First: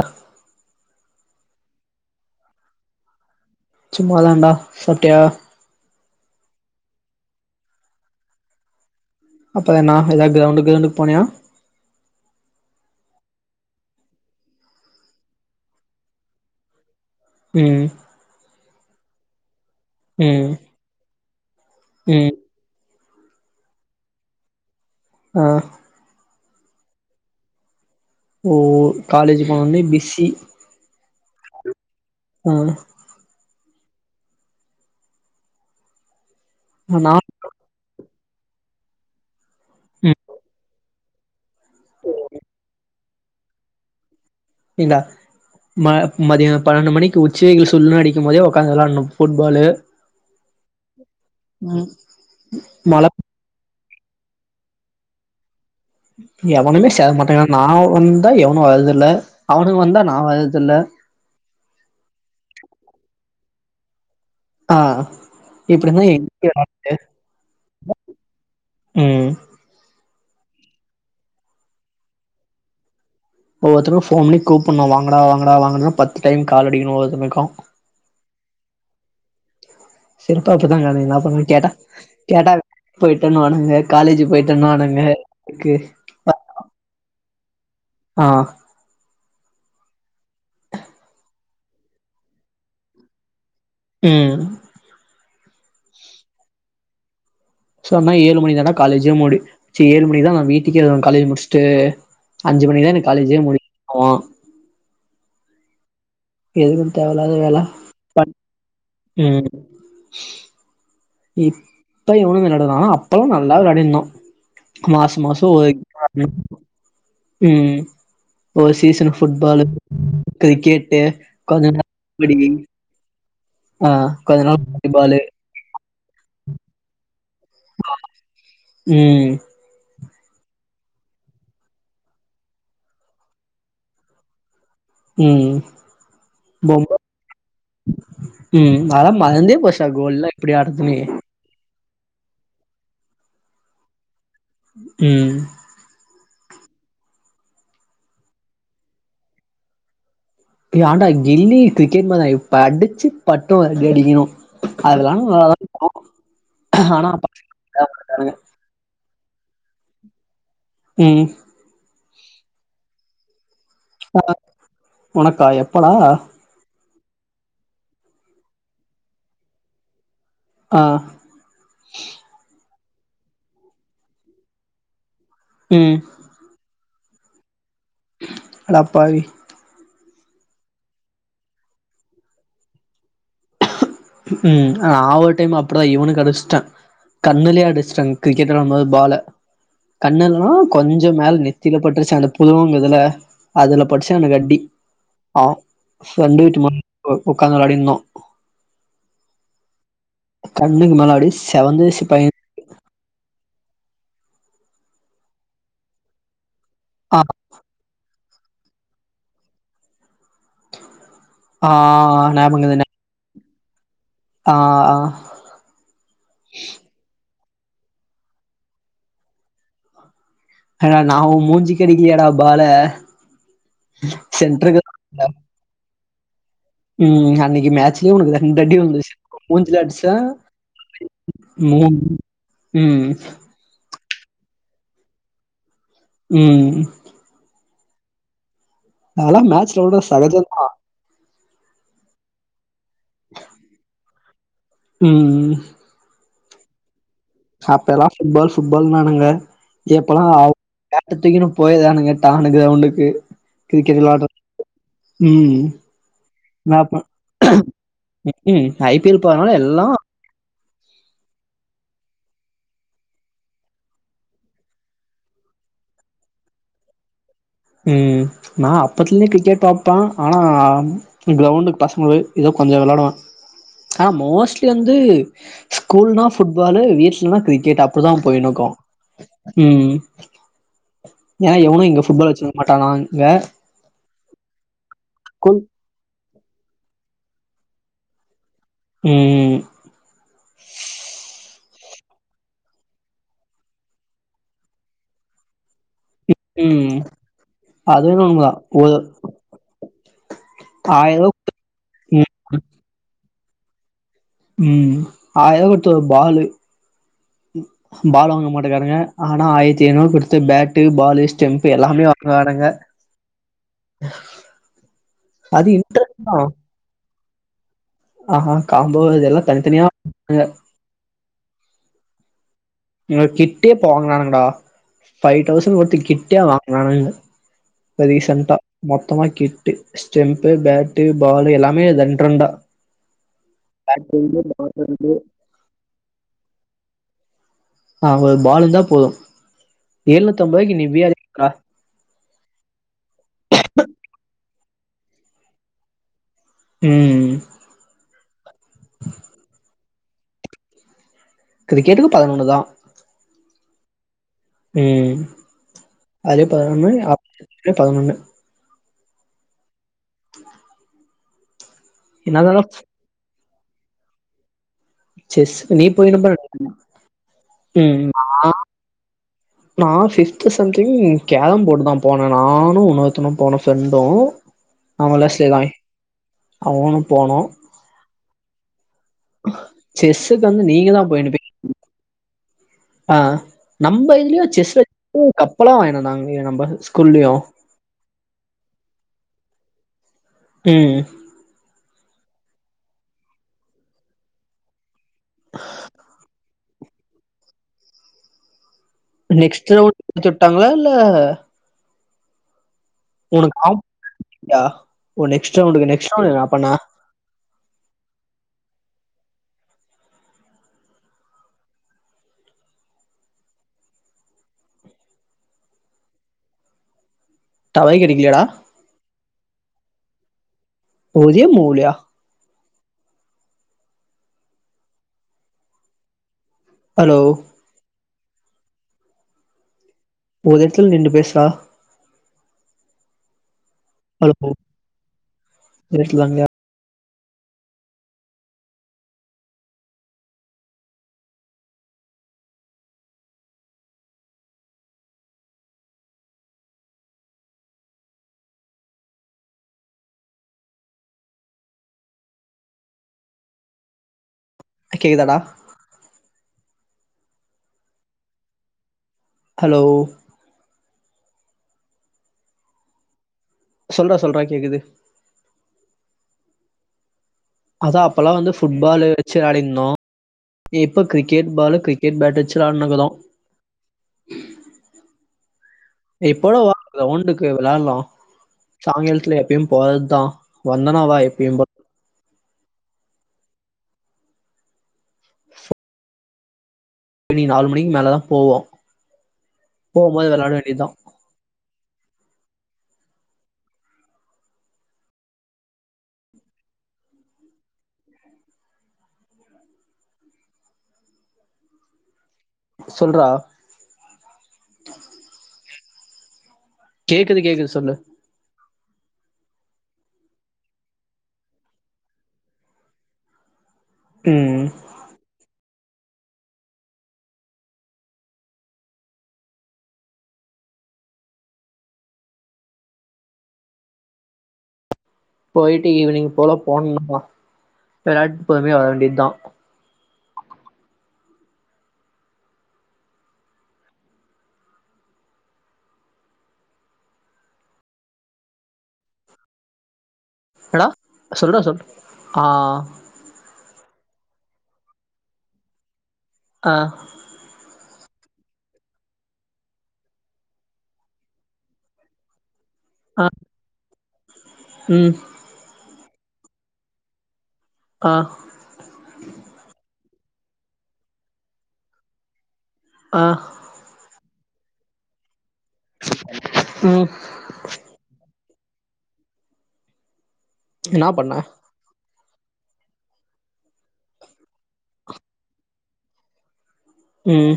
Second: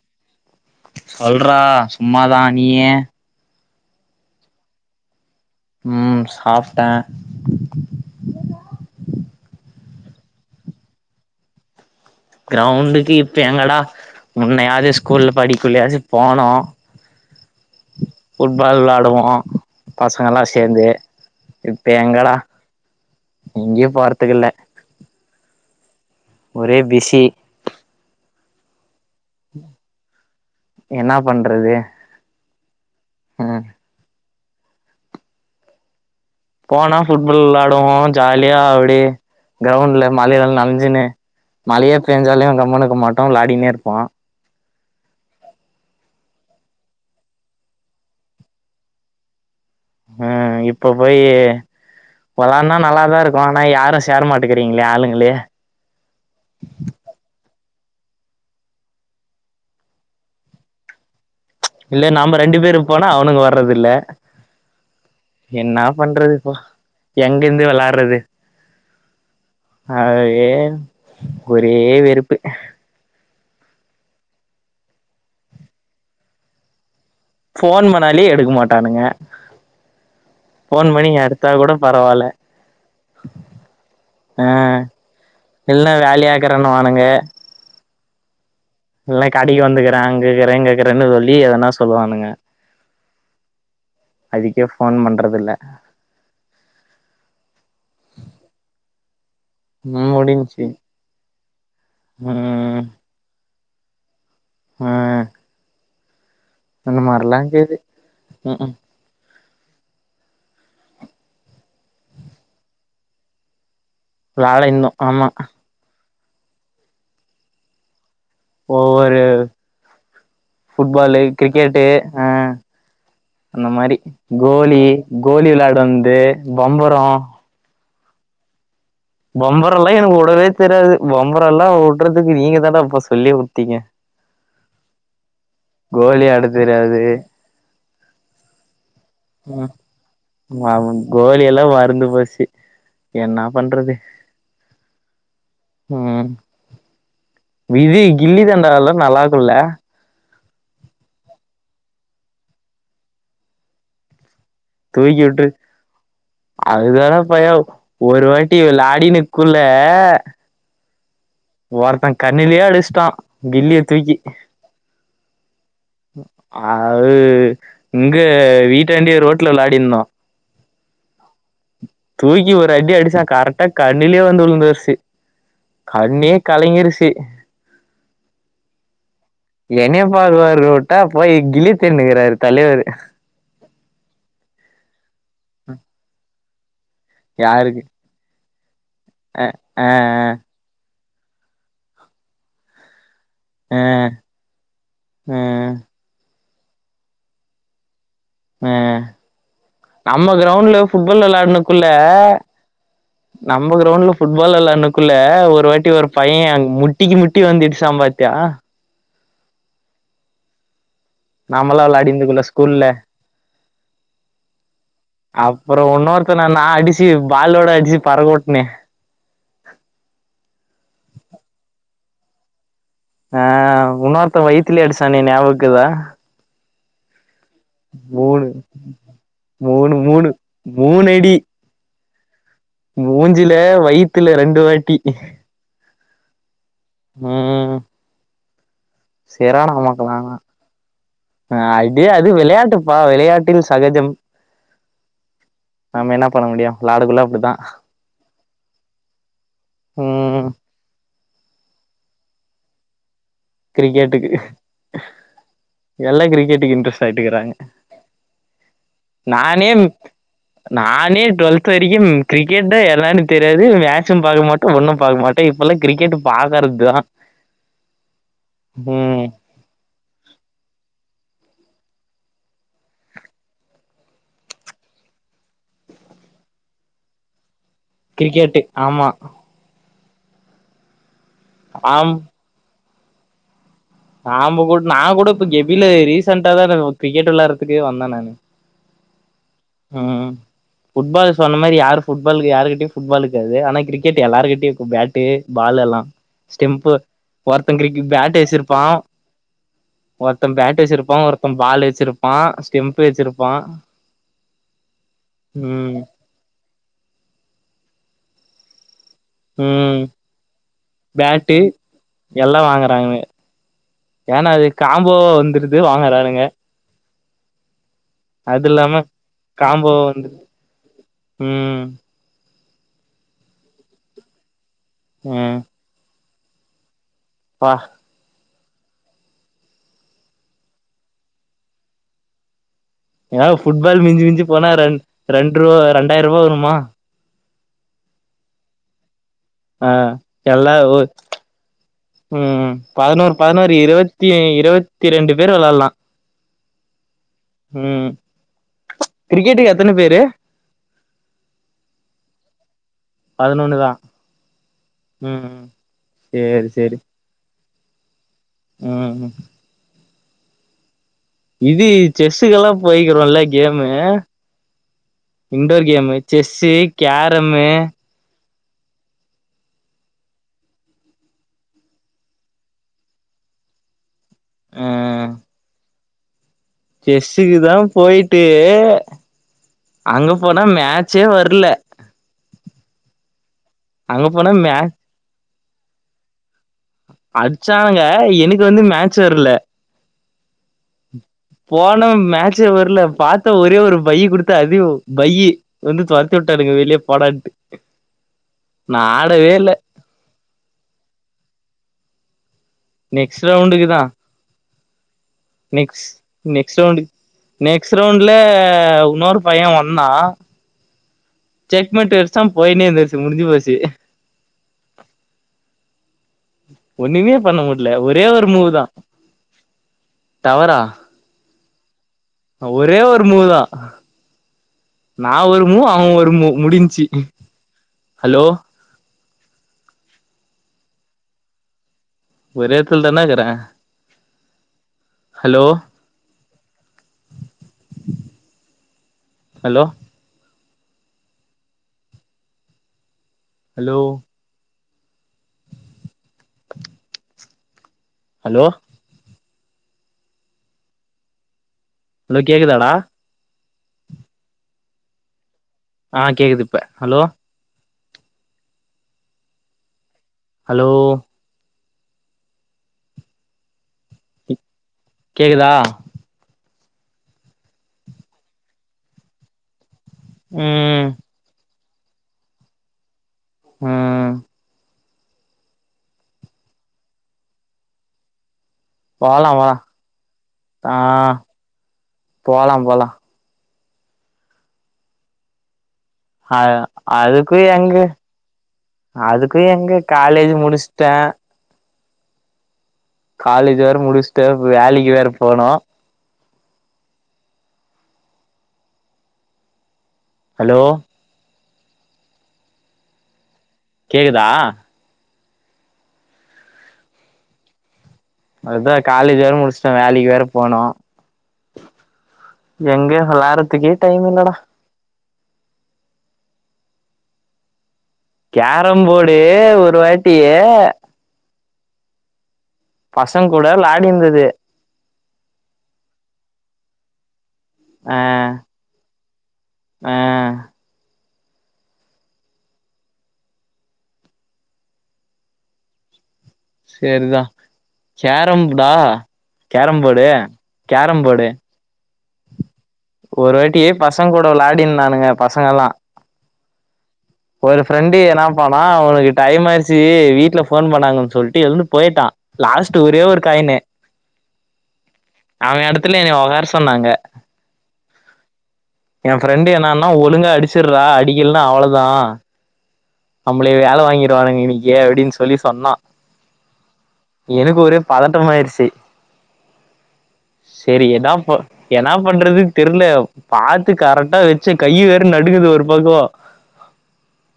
அ சொல்றா சும்மாதா நீயி சும்மாதான்டா சாப்டியா ம் சாப்டே அப்பற என்னா எதா கிரௌண்டு கிரௌண்டுக் போனியா கிரௌண்டுக்கு இப்ப எங்கடா முன்னயாது ஸ்கூல்ல படிக்குள்ளயாது போனோ ம் ஃபுட்பால் விளாடுவோ பசங்களா ம் சேந்து இப்ப ம் எங்கடா எங்கயு போறத்துக்கில்ல ஆ ஒரே பிஸி ஓ காலேஜு போனொனே பிஸி என்னா பண்றது உ ஆ போனா நா ஃபுட்பல் வெளாடுவோ ஜாலியா அப்டியே கிரௌண்ட்ல மழைல நனஞ்சுனே மழையே பேஞ்சாலே கம்முணுக்க மாட்டோ வ்ளாடினே இருப்போ இந்தா ம மதியோ பன்னெண்டு மணிக்கு உச்சி வெயிலு சுள்ளுனு அடிக்கும் போதே உக்காந்து வெளாடுனோ ஃபுட்பாலு ஆ இப்ப போய் வெளன்னா மழ நல்லாதா இருக்கு ஆனா யாரு சே சேர மாட்டுக்கிறீங்களே ஆளுங்களே எவனுமே சேர மாட்டேங்கறா நா வந்தா எவனு வர்ரதில்ல அவனுக வந்தா நா வர்ரதுல்ல இல்ல நாம ரெண்டு பேரு போனா அவனுங்க வர்றது இல்ல ஆ என்னா இப்டினா பண்றது எங்க போ வெளாட்றது? எங்கந்து விளாடுறது உ அ ஏன் ஒரே வெறுப்பு ஒவ்வொருத்தருக்கு ஃபோன் பண்ணி கூப்பிண்ணு வாங்கடா வாங்கடா வாங்க பத்து டைம் கால் அடிக்கணு ஒரு ஃபோன் பண்ணாலே எடுக்க மாட்டானுங்க சிறப்பா அப்டிதா ஃபோன் கெடயாது பண்ணி என்ன பண்ண எடுத்தா கேட்டா கூட பரவாயில்ல கேட்டா போயிட்டேன்னுவானுங்க காலேஜ் அ போயிட்டேன்னுவானுங்க க்கு இல்ல வேலயாக்கறேனுவாங்க ஏ ஆ இல்னா கடக்கி வந்துக்குறே அங்க இக்குறே இங்க இக்குறேனு சொல்லி எதானா சொல்லுவானுங்க ம் அதுக்கே ஃபோன் பண்றது இல்ல ஆ சோன்னா ஏழு மணிக் தான்டா காலேஜே முடி சே ஏழு ம் மணிக்தா நா முடிஞ்ச்சு வீட்டுக்கே வருவே காலேஜ் முடிச்சுட்டு அஞ்சு ம் மணிக்தா எனக்கு காலேஜே முடியு ஆமா ஆ எதுக்கு அந்த தேவல்லாத மாரிலா வேல இக்குது ம் ம் உ [inaudible] இப்ப எவனு வெளாடலனாலு அப்பலா நல்லா விலாடின்ருந்தோ விலாடினுர்ந்தோ ஆமா உ உ ஒரு சீசன் ஒவ்வொரு ஃபுட்பாலு கிரிக்கெட்டு ஃபுட்பாலு கொஞ்ச கிரிக்கெட்டு நேரோ ஆ கபடி அந்த ஆ மாரி கொஞ்ச நாள் கோலி வாலிபாலு கோலி விளாடு வந்து ஏ பம்பரோ ம் பம்பரல்லா எனக்கு ஒ உடவே தெரியாது பம்பரல்லா உடறதுக்கு நீங்க தானடப்பா சொல்லியே குடுத்தீங்க ம் கோலி ஆடத் பொம்ம தெரியாது ம் அதெல்லா மறந்தே போஸ்சாக்கு எல்லா எப்பிடி ஆடுறதுனே ம் கோலி எல்லா மறந்து போஸி என்னா பண்றது ம் விதி கில்லி தண்டாளல்லா நல்லாக்கும்ல்ல ஏன்டா கில்லி கிரிக்கெட் மாறிதா இப்ப அடிச்சிபட்டோ அடிக்கிணு தூக்கி விட்டுரு ஆனா அதுதான பையோ ஒரு பண்றானுங்க வாட்டி விளாடினு குள்ள ம் கண்ணிலியே அடிஷ்ட்டா கில்லிய தூக்கி உனக்காயம் ஆ அது இங்க வீட்டாண்டையே ரோட்ல விளாடிந்தோ. ஆ தூக்கி ஒரு அடி அடிசா கரெக்டா கண்ணிலயே வந்து விழுந்துருச்சி ம் கண்ணே கலங்கிருஷ் தி அடப்பாவி ப்பாருவாருட்டா கில்லி தேனுக்காரு தலைவர்ரு ம் நா ஒரு டைம் அப்பிடிதா இவனக்கு அடிச்சிட்டே கண்ணுலே யாருக்கு அடிச்சட்டாங் கிரிக்கெட் விளையாடு போது பால ஆ கண்ணல்லா கொஞ் கொஞ்சோ மேல நெத்தியில பட்டுருச்சா அந்த புருவங்க இதுல ஆ அதுல பட்டுச்சுனுக்கு அடி ஆ அ ஃப்ரெண்ட் வீட் சும்மா [inaudible] ஒக்காந்து வெளயாடிட்டு இந்தோம் ஆ நம்ம கிரவுண்ட்ல கண்ணுக்கு மேல ஃபுட்பால் அடி விளானுக்குள்ள செவந்துருச்சு பைய நம்ம கிரௌண்ட்ல ஃபுட்பால் விளயாண்டனுக்குள்ள ஒரு வாட்டி ஒரு பையே அங் முட்டிக்கு ஆ முட்டி வந்து இடிச்சா பா ட் ஆ ஆ நாம்பளா வெளாடிந்துக்குல ஞாபகோ ஸ்கூல்ல இருக்குது ஆ ஆ அப்புற ஒன்னொருக்கன நா அடிச்சி பாலோட அடிச்சு பரக்கொட்டனே ஏங்க நா ஒ மூஞ்சிக் கெடிகியலடா பால ஆ உன்னோர்த்தவ சென்டருக்கு வயித்துலே அடிச்சானே ஞாபகம்கீதா ம் அன்னிக் கி மேச்லே ஒனக்கு மூணு ரெண்டடி விழுந்துச்சு மூஞ்சில மூணு அடிச்ச மூணு மூணு அடி மூக் மூஞ்சில வயித் துல ரெண்டு வாட்டி ம் ம் அதலா செரான மேட்ச்ல உலறது அமக்கலானா சகஜம் தா ஆ அடி அது வெளயாட்டு பா வெளையாட்டில் சகஜம் ம் ம் நம்ம என்ன பண்ண முடியும் விளாடுகுள்ள சாப்ட்டதுலா ஃபுட்பால் ஃபுட்பால் நானுங்க எப்பல்லா ம் அவுங்க தத்திக்கின்னு போயிதானுங்க டானு கிரௌண்டுக்கு கிரிக்கெட் விளாடற கிரிக்கெட்டுக்கு ம் எல்லா கிரிக்கெட்டுக்கு மே இன்ட்ரெஸ்ட் ஆயிட்டுக்கறாங்க ம் ஐ பி எல் போறனால நானே எல்லா நானே டு்வெல்த்து வரிக்கும் கிரிக்கெட்டே என்னானு தெரியாது மேச்சும் பாக்க மாட்டோ ஒன்னும் பாக்க மாட்டோ இப்பல்லா கிரிக்கெட்டு பாக்கறதுதா ம் நா அப்பத்தலே ம் கிரிக்கெட் பாப் பான் ஆனா கிரௌண்டுக்கு பசங்களோய் ஏதோ கொஞ்ச வெளாடுவே ஆனா மோஸ்ட்லி வந்து ஸ்கூல்னா ஃபுட்பாலு வீட்லனா கிரி கெட்டு அப்டிதா கிரிக்கெட்டு போயினோக்கு ஆமா ம் ஏனா எவுனு இங்க ஃபுட்பால் வச்சினு டலாங்க ஆம்பு கூ நா கூட இப்ப கெபில் ஏரிஸ் சென்டா தாத கிரிக்கெட்டு வெளாறதுக்கு வந்த நானு ம் ம் புட்பால் சொன்ன மாரி யாரு ஃபுட்பாலு யாருகிட்டயு ஃபுட்பாலு இக்காது ஆனா கிரிக்கெட்டு எல்லாருகிட்டையு இருக்கு பேட்டு பாலு எல்லா ஸ்டெம்ப்பு ஒருத்தங்கிரிக்கி பேட்டு வச்சிருப் ஒத ஒருத்த. பேட் வச்சிருப்பா ஒருத்த பால் ம் வச்சிருப்பா ஸ்டெம்பு‌ வச்சிருப் வா ம் ஆயா குடுத்த பால்லு பால் வாங்க மாட்டக்கராங்க ஆனா ஆயிரத்தி ம் ஐநூறு குடுத்து பேட்டு பாலு பேட்டு ஸ்டெம்பு எல்லாமே எல்லா வாங்கரனுங்க வாங்குறாங்க ஏன்னா அது காம்போவா அது வந்துருது இன்டர்ன் தா வாங்குறானுங்க ஆ ஆ அது காம்போ இல்லாம இது எல்லா தனித்தனியா வா காம்போவா வந்து கு ம் உங்க கிட்டே போகானுங்கடா ஃபைவ் ம் தோவுசண் வர்த் கிட் கட்டியா வாங்கவே இல்ல பா அது ரீசென்டா மொத்தமா கிட்டு ஸ்டெம்பு பேட்டு பாலு எல்லாமே ரெண்டு ரெண்டா ஏ ஃபுட்பால் மிஞ்சி மிஞ்சி போனா ரெண் ரெண்டு ரூவா ரெண்டாயிர ரூவா வரும்மா ஆ ஒரு பாலு இந்தா போதும் ஆ எல்லா உ ம் பதினோரு பதினோரு இருவத்தி இருவத் இருவத்தி ரெண்டு பேர் வெளல்லா ம் ம் கிரிக்கெட்க்கு எத் எத்தன பேரு கிரிக்கெட்டுக்கு பதினொன்னு தா பதினொன்னுதா ம் ம் ம் அதே சேரி பதினொன்னு சேரி ஆப் இல்ல பதினொன்னு ம் [inaudible] இது என்னதா செஸ்ஸக்குலா போய்கிறோலா கேம்மூ செஸ் நீ இண்டோர் கேமு போயிருப்ப செஸ்ஸு கேரமு நான் ஃபிப்த்து சம்திங் கேரம் போர்டு தான் போனேன் நானும் இன்னொருதவனும் போனோம் ஃப்ரெண்டும் ஆமால சே செஸ்ஸுக்கு தான் போயிட்டு ட்டு அங்க செஸ்ஸுக்கு போனா மேட்சே வரல ஆஹ் நம்ம அங்க இதுலயு போனா மே செஸ் வச் கப்பலாம் வாங்கிட்டு வந்தாங்க ஏ நம்ம ஸ்கூல்லயு அடிச்சாங்க அன்னக்கி வந்து மேக்ஸ் சார் இல்ல ம் ம்ம் போனம் மேக்ஸ்சே வரல பாத்த ஒரே ஒரு பையி குடுத்து அதயும் பையி வந்து துரத்தி விட்டானுங்க வெளிய போடான்ட்டு நா ஆடவே இல்ல நெக்ஸ்ட் ரவுண்டு விட்டாங்களா இல்ல நெக்ஸ்ட் உனக்கு ரவுண்டுக்கு தா ஆப்ஷன்யா ஓ நெக்ஸ்ட் ரவுண்டுக்கு நெக்ஸ் நெக்ஸ்ட் ரவுண்ட் என்ன பண்ண நெக்ஸ்ட் ரவுண்ட்ல இன்னொரு பையன் வந்தான் செக் மட்டும் வைச்சான் போயினே இந்தருச்சு முடிஞ்சு போச்சு ஒன்னுமே ஒன்னுமே பண்ண முடியல டவரே ஒரே கெடைக்கலயாடா ஒரு மூவு தான் ஒரே மூவுலயா ஒரே ஒரு மூவுதான் நா ஒரு முவ் அவன் ஒரு முவ் முடிஞ்சு ஹலோ ஹலோ ஒரு இடத்தில நின்னு பேசுறா ஒரு இடத்துல தான இருக்கறேன் ஹலோ ரெஸ்ட்லாமையா ஹலோ ஹலோ ஹலோ ஹலோ கேக்குதாடா கேக்குதடா ஆஹ கேக்குது இப்ப ஹலோ ஹலோ ஹலோ சொல்றா சொல்றா கேக்குது கேக்குதா அதா அப்பல்லா வந்து ஃபுட் பாலு வெச்சு ஆடிருந்தோ ம் எப்ப கிரிக்கெட் பால்லு கிரிக் க்கேட் பேட் வெச்சு வெளையாண் இருக்குறோ அ இப்போட வா கிரவுண்டுக்கு வெளாண்டோ சாயங்காலத்துல போலா எப்யும் போலா போறதா ஆ வந்தனா வா எப்யும் போ போலா போலா ஆஹ் டா ஈவினிங் அதுக்கு நாலு மணிக்கு எங்க மேலதா போவோ அதுக்கு எங்க போம்போது வெளாட காலேஜ் வேண்டியதா முடுச்சுட்ட காலேஜ் வேற முடுச்சுட்டு வேலைக்கு வேற போனு ஹலோ சொல்றா கேக்குதா கேக்குது கேக்குது சொல்லு அதா காலேஜ் வேற முடுச்சுட்ட வேலைக்கு வேற போனு எங்க எல்லாரு இதுக்கே டைம் இல்லடா ம் கேரம் போடு ஒரு வாட்டி பசங்க கூட விளாடிருத்தது போயிட்டு ஈவினிங் போல போனும்பா ஆ விளாட்டு பொருமையா வர வேண்டிதா ஆ சேரிதா கேரம் போடா கேரம் போடு என்னடா சொல்றா சொல் ஆ ஒரு வாட்டியே பசங்க கூட விளையாடினுந்தானுங்க பசங்க எல்லா ஆ ஒரு ஃப்ரெண்டு என்ன பன்னா உனக்கு டைம் ஆயிருச்சு வீட்ல ஃபோன் பண்ணாங்கன் சொல்ட்டு எழுந்து போயிட்டா லாஸ்ட் ஒரே ஆ ஒரு காயினு ம் அவே அடுத் த்துல என்ன உக்கார சொன்னாங்க ஆ எ ஃப்ரெண்டு் என்னன்னா ஒழுங்கா அடிச்சுர்றா அடிக்கலன்னா அவ்ளதா ஆ நம்மளய வேல வாங்கிரு கிருவானுங்க இன்னிக்கு அப்டின்ஸ் சொல்லி சொன்னா. ம் எனக்கு ஒரே பதட்டமாயிருச் செ செரி என்னா எதா பண்ண இப்ப என் என்னா பண்றதுன்னு தெர்ல. பாத்து கரெக்டா வச்சு கையி வேற நடுங்குது ஒரு பக்கோ ம்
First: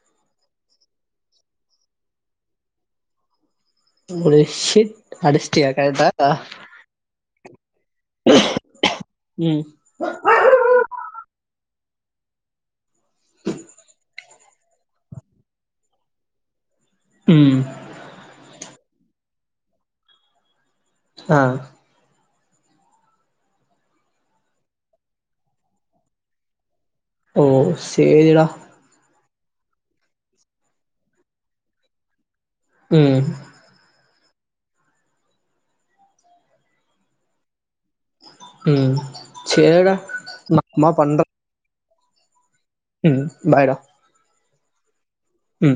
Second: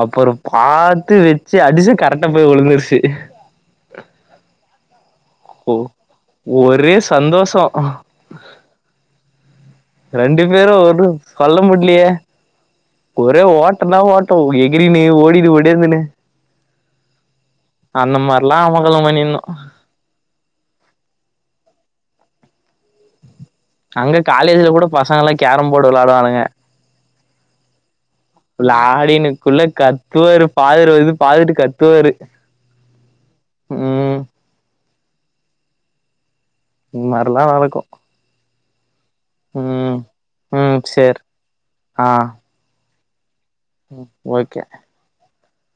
அப்புறோ பாத்து வச்சு அடிச்சு கரெக்டா போய் உழுந்துருச்சு. வச்சியா கரெக்டா [inaudible] ஒரே சந்தோஷோ ம் ரெண்டு பேரு ஒன்னு சொல்ல முடி க்கிலியே ஒரே ஓட்டனா ஓட்டோ எகிரினு ஓடினு ஓடினேருந்தனே ம் அந்த மாரிலா அமக்களோ பண்ணிருந்தோ அ ஆ அங்க காலேஜ்ல கூட பசங்க எல்லா கேரம் போர்டு வெளையாடுவானுக ஓ சேரிடா விளாடினு க்குள்ள கத்துவாரு ஃபாதர் வந்து பாத்துட்டு கத்துவாரு ம் ம் இந்த மாரில்லா நடக்கு ம் சேரிடா ம் நா ம் அப்றமா பண்ற சேர் ஆ ம் ம் ஓகே ம்